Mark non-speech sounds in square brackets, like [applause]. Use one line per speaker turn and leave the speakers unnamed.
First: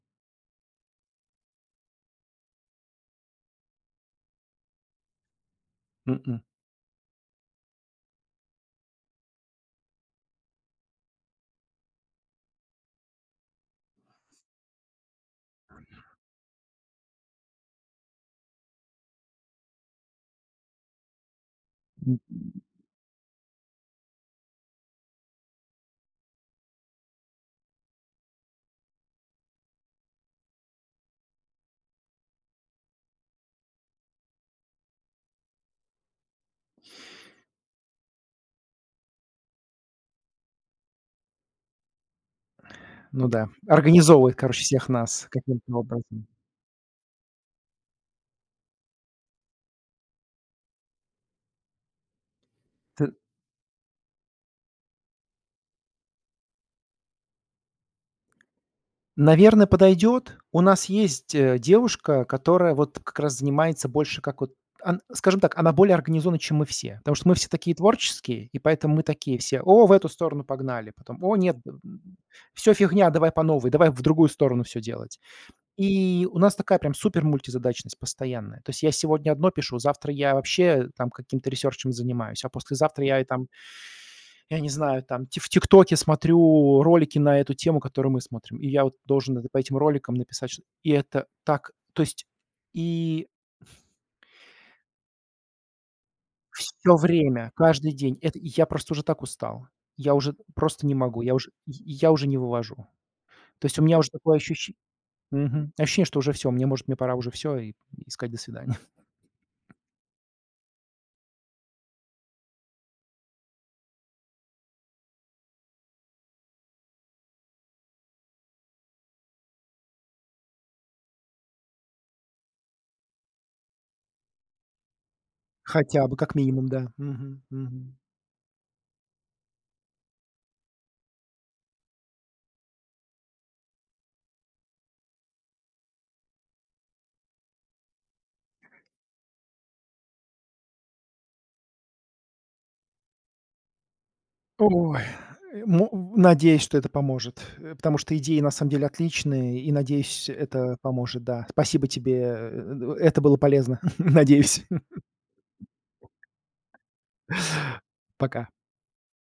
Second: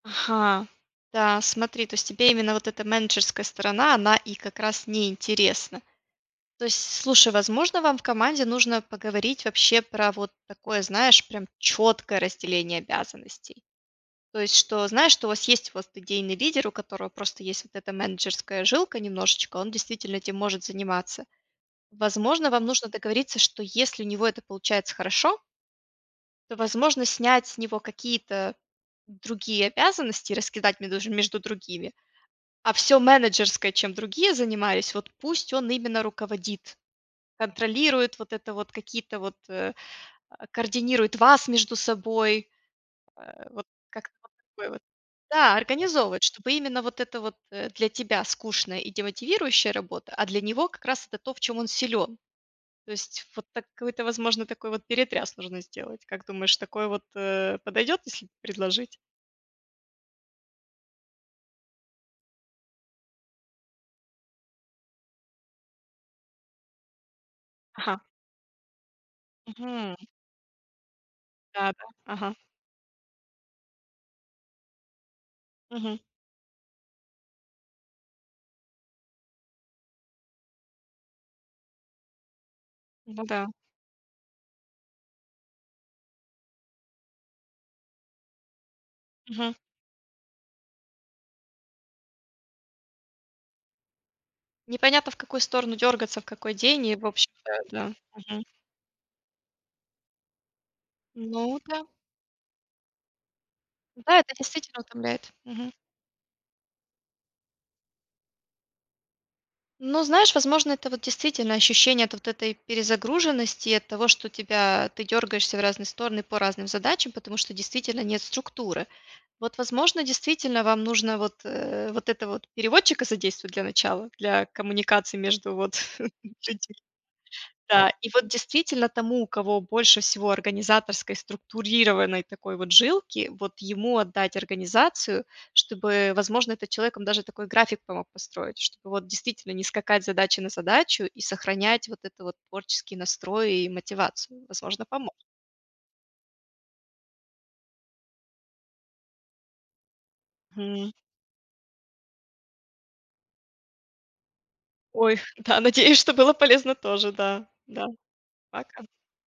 Ага, да, смотри, то есть тебе именно вот эта менеджерская сторона, она и как раз неинтересна.
М-м.
То есть, с слушай, возможно, вам в команде нужно поговорить вообще про вот такое, знаешь, прям четкое разделение обязанностей. То есть, что, знаешь, что у вас есть у вас т идейный лидер, у которого просто есть вот эта менеджерская жилка немножечко, он, действительно, этим может заниматься. Возможно, вам
[grunts]
нужно договориться, что если у него это получается хорошо то, возможно, снять с него какие-то другие обязанности, раскидать медож между другими, а всё менеджерское, чем другие занимались вот пусть он именно руководит. Контролирует вот это вот, какие-то вот, э, а, координирует вас между собой.
Ну
Э,
да,
вот как-то вот
организовывает, короче,
такое вот.
всех нас
Да,
каким-то
организовывать,
образом.
чтобы именно вот это вот, э, для тебя скучная и демотивирующая работа, а для него как раз это то, в чём он силен. То
Т
есть вот такой-то, возможно, такой вот перетряс нужно сделать. Как думаешь, такое вот, э, подойдет, если предложить?
Наверно, подойдет. У нас есть, э, девушка, которая вот как раз занимается больше как вот ан скажем так, она более организована, чем мы все. Потому что мы все такие
Ага.
творческие, и поэтому мы такие все: "О, в
Мгм.
эту сторону погнали". Потом: "О нет,
Да-да.
[grunts]
Ага.
всё, фигня, давай по новой, давай в другую сторону всё делать".
Мгм.
И у нас такая прям супермультизадачность постоянная. То есть я сегодня одно пишу, завтра я вообще там каким-то ресерчем занимаюсь, а послезавтра я
Ну
и там,
да.
[inhales] я не знаю там, ти в ТикТоке смотрю ролики на эту тему, которую мы смотрим, и я вот должен это
Мгм.
по этим роликам написать что-т И это так, то есть и
Непонятно, в какую сторону дергаться, в какой день, и
Всё
в общем,
время,
э, да.
каждый день, это
Мгм.
и я просто уже так устал, я уже просто не могу, я уж
Ну
й
да.
я уже не вывожу. То есть у меня уже
Да, это
такое ощущен
действительно утомляет. Мгм.
мгм, ощущение, что уже всё, может, мне пора уже всё, и и сказать: "До свидания". [chuckles]
Ну, знаешь, возможно, это вот действительно ощущение от вот этой перезагруженности и от того, что тебя ты дергаешься в разные стороны по разным задачам, потому что действительно нет структуры. Вот, возможно, действительно вам нужно вот, э, вот этого вот переводчика задействовать для начала, для коммуникации между вот
Хотя
[chuckles]
бы, как минимум,
людьми.
да. Мгм,
Да,
мгм.
и вот, действительно, тому, у кого больше всего организаторской, структурированной такой вот жилки, вот ему отдать организацию, чтобы, возможно, этот человек вам даже такой график помог построить, чтобы вот действительно не скакать с задачи на задачу и сохранять вот это вот творческий настрой и мотивацию. Возможно,
Ой.
поможет.
Мо надеюсь, что это поможет, э, потому что идеи, на самом деле, отличные, и надеюсь, это
Хм.
поможет, да. Спасибо тебе, э это было полезно, [chuckles] надеюсь. [chuckles]
Ой, да, надеюсь, что было полезно тоже да, да.
[chuckles] Пока.
Пока.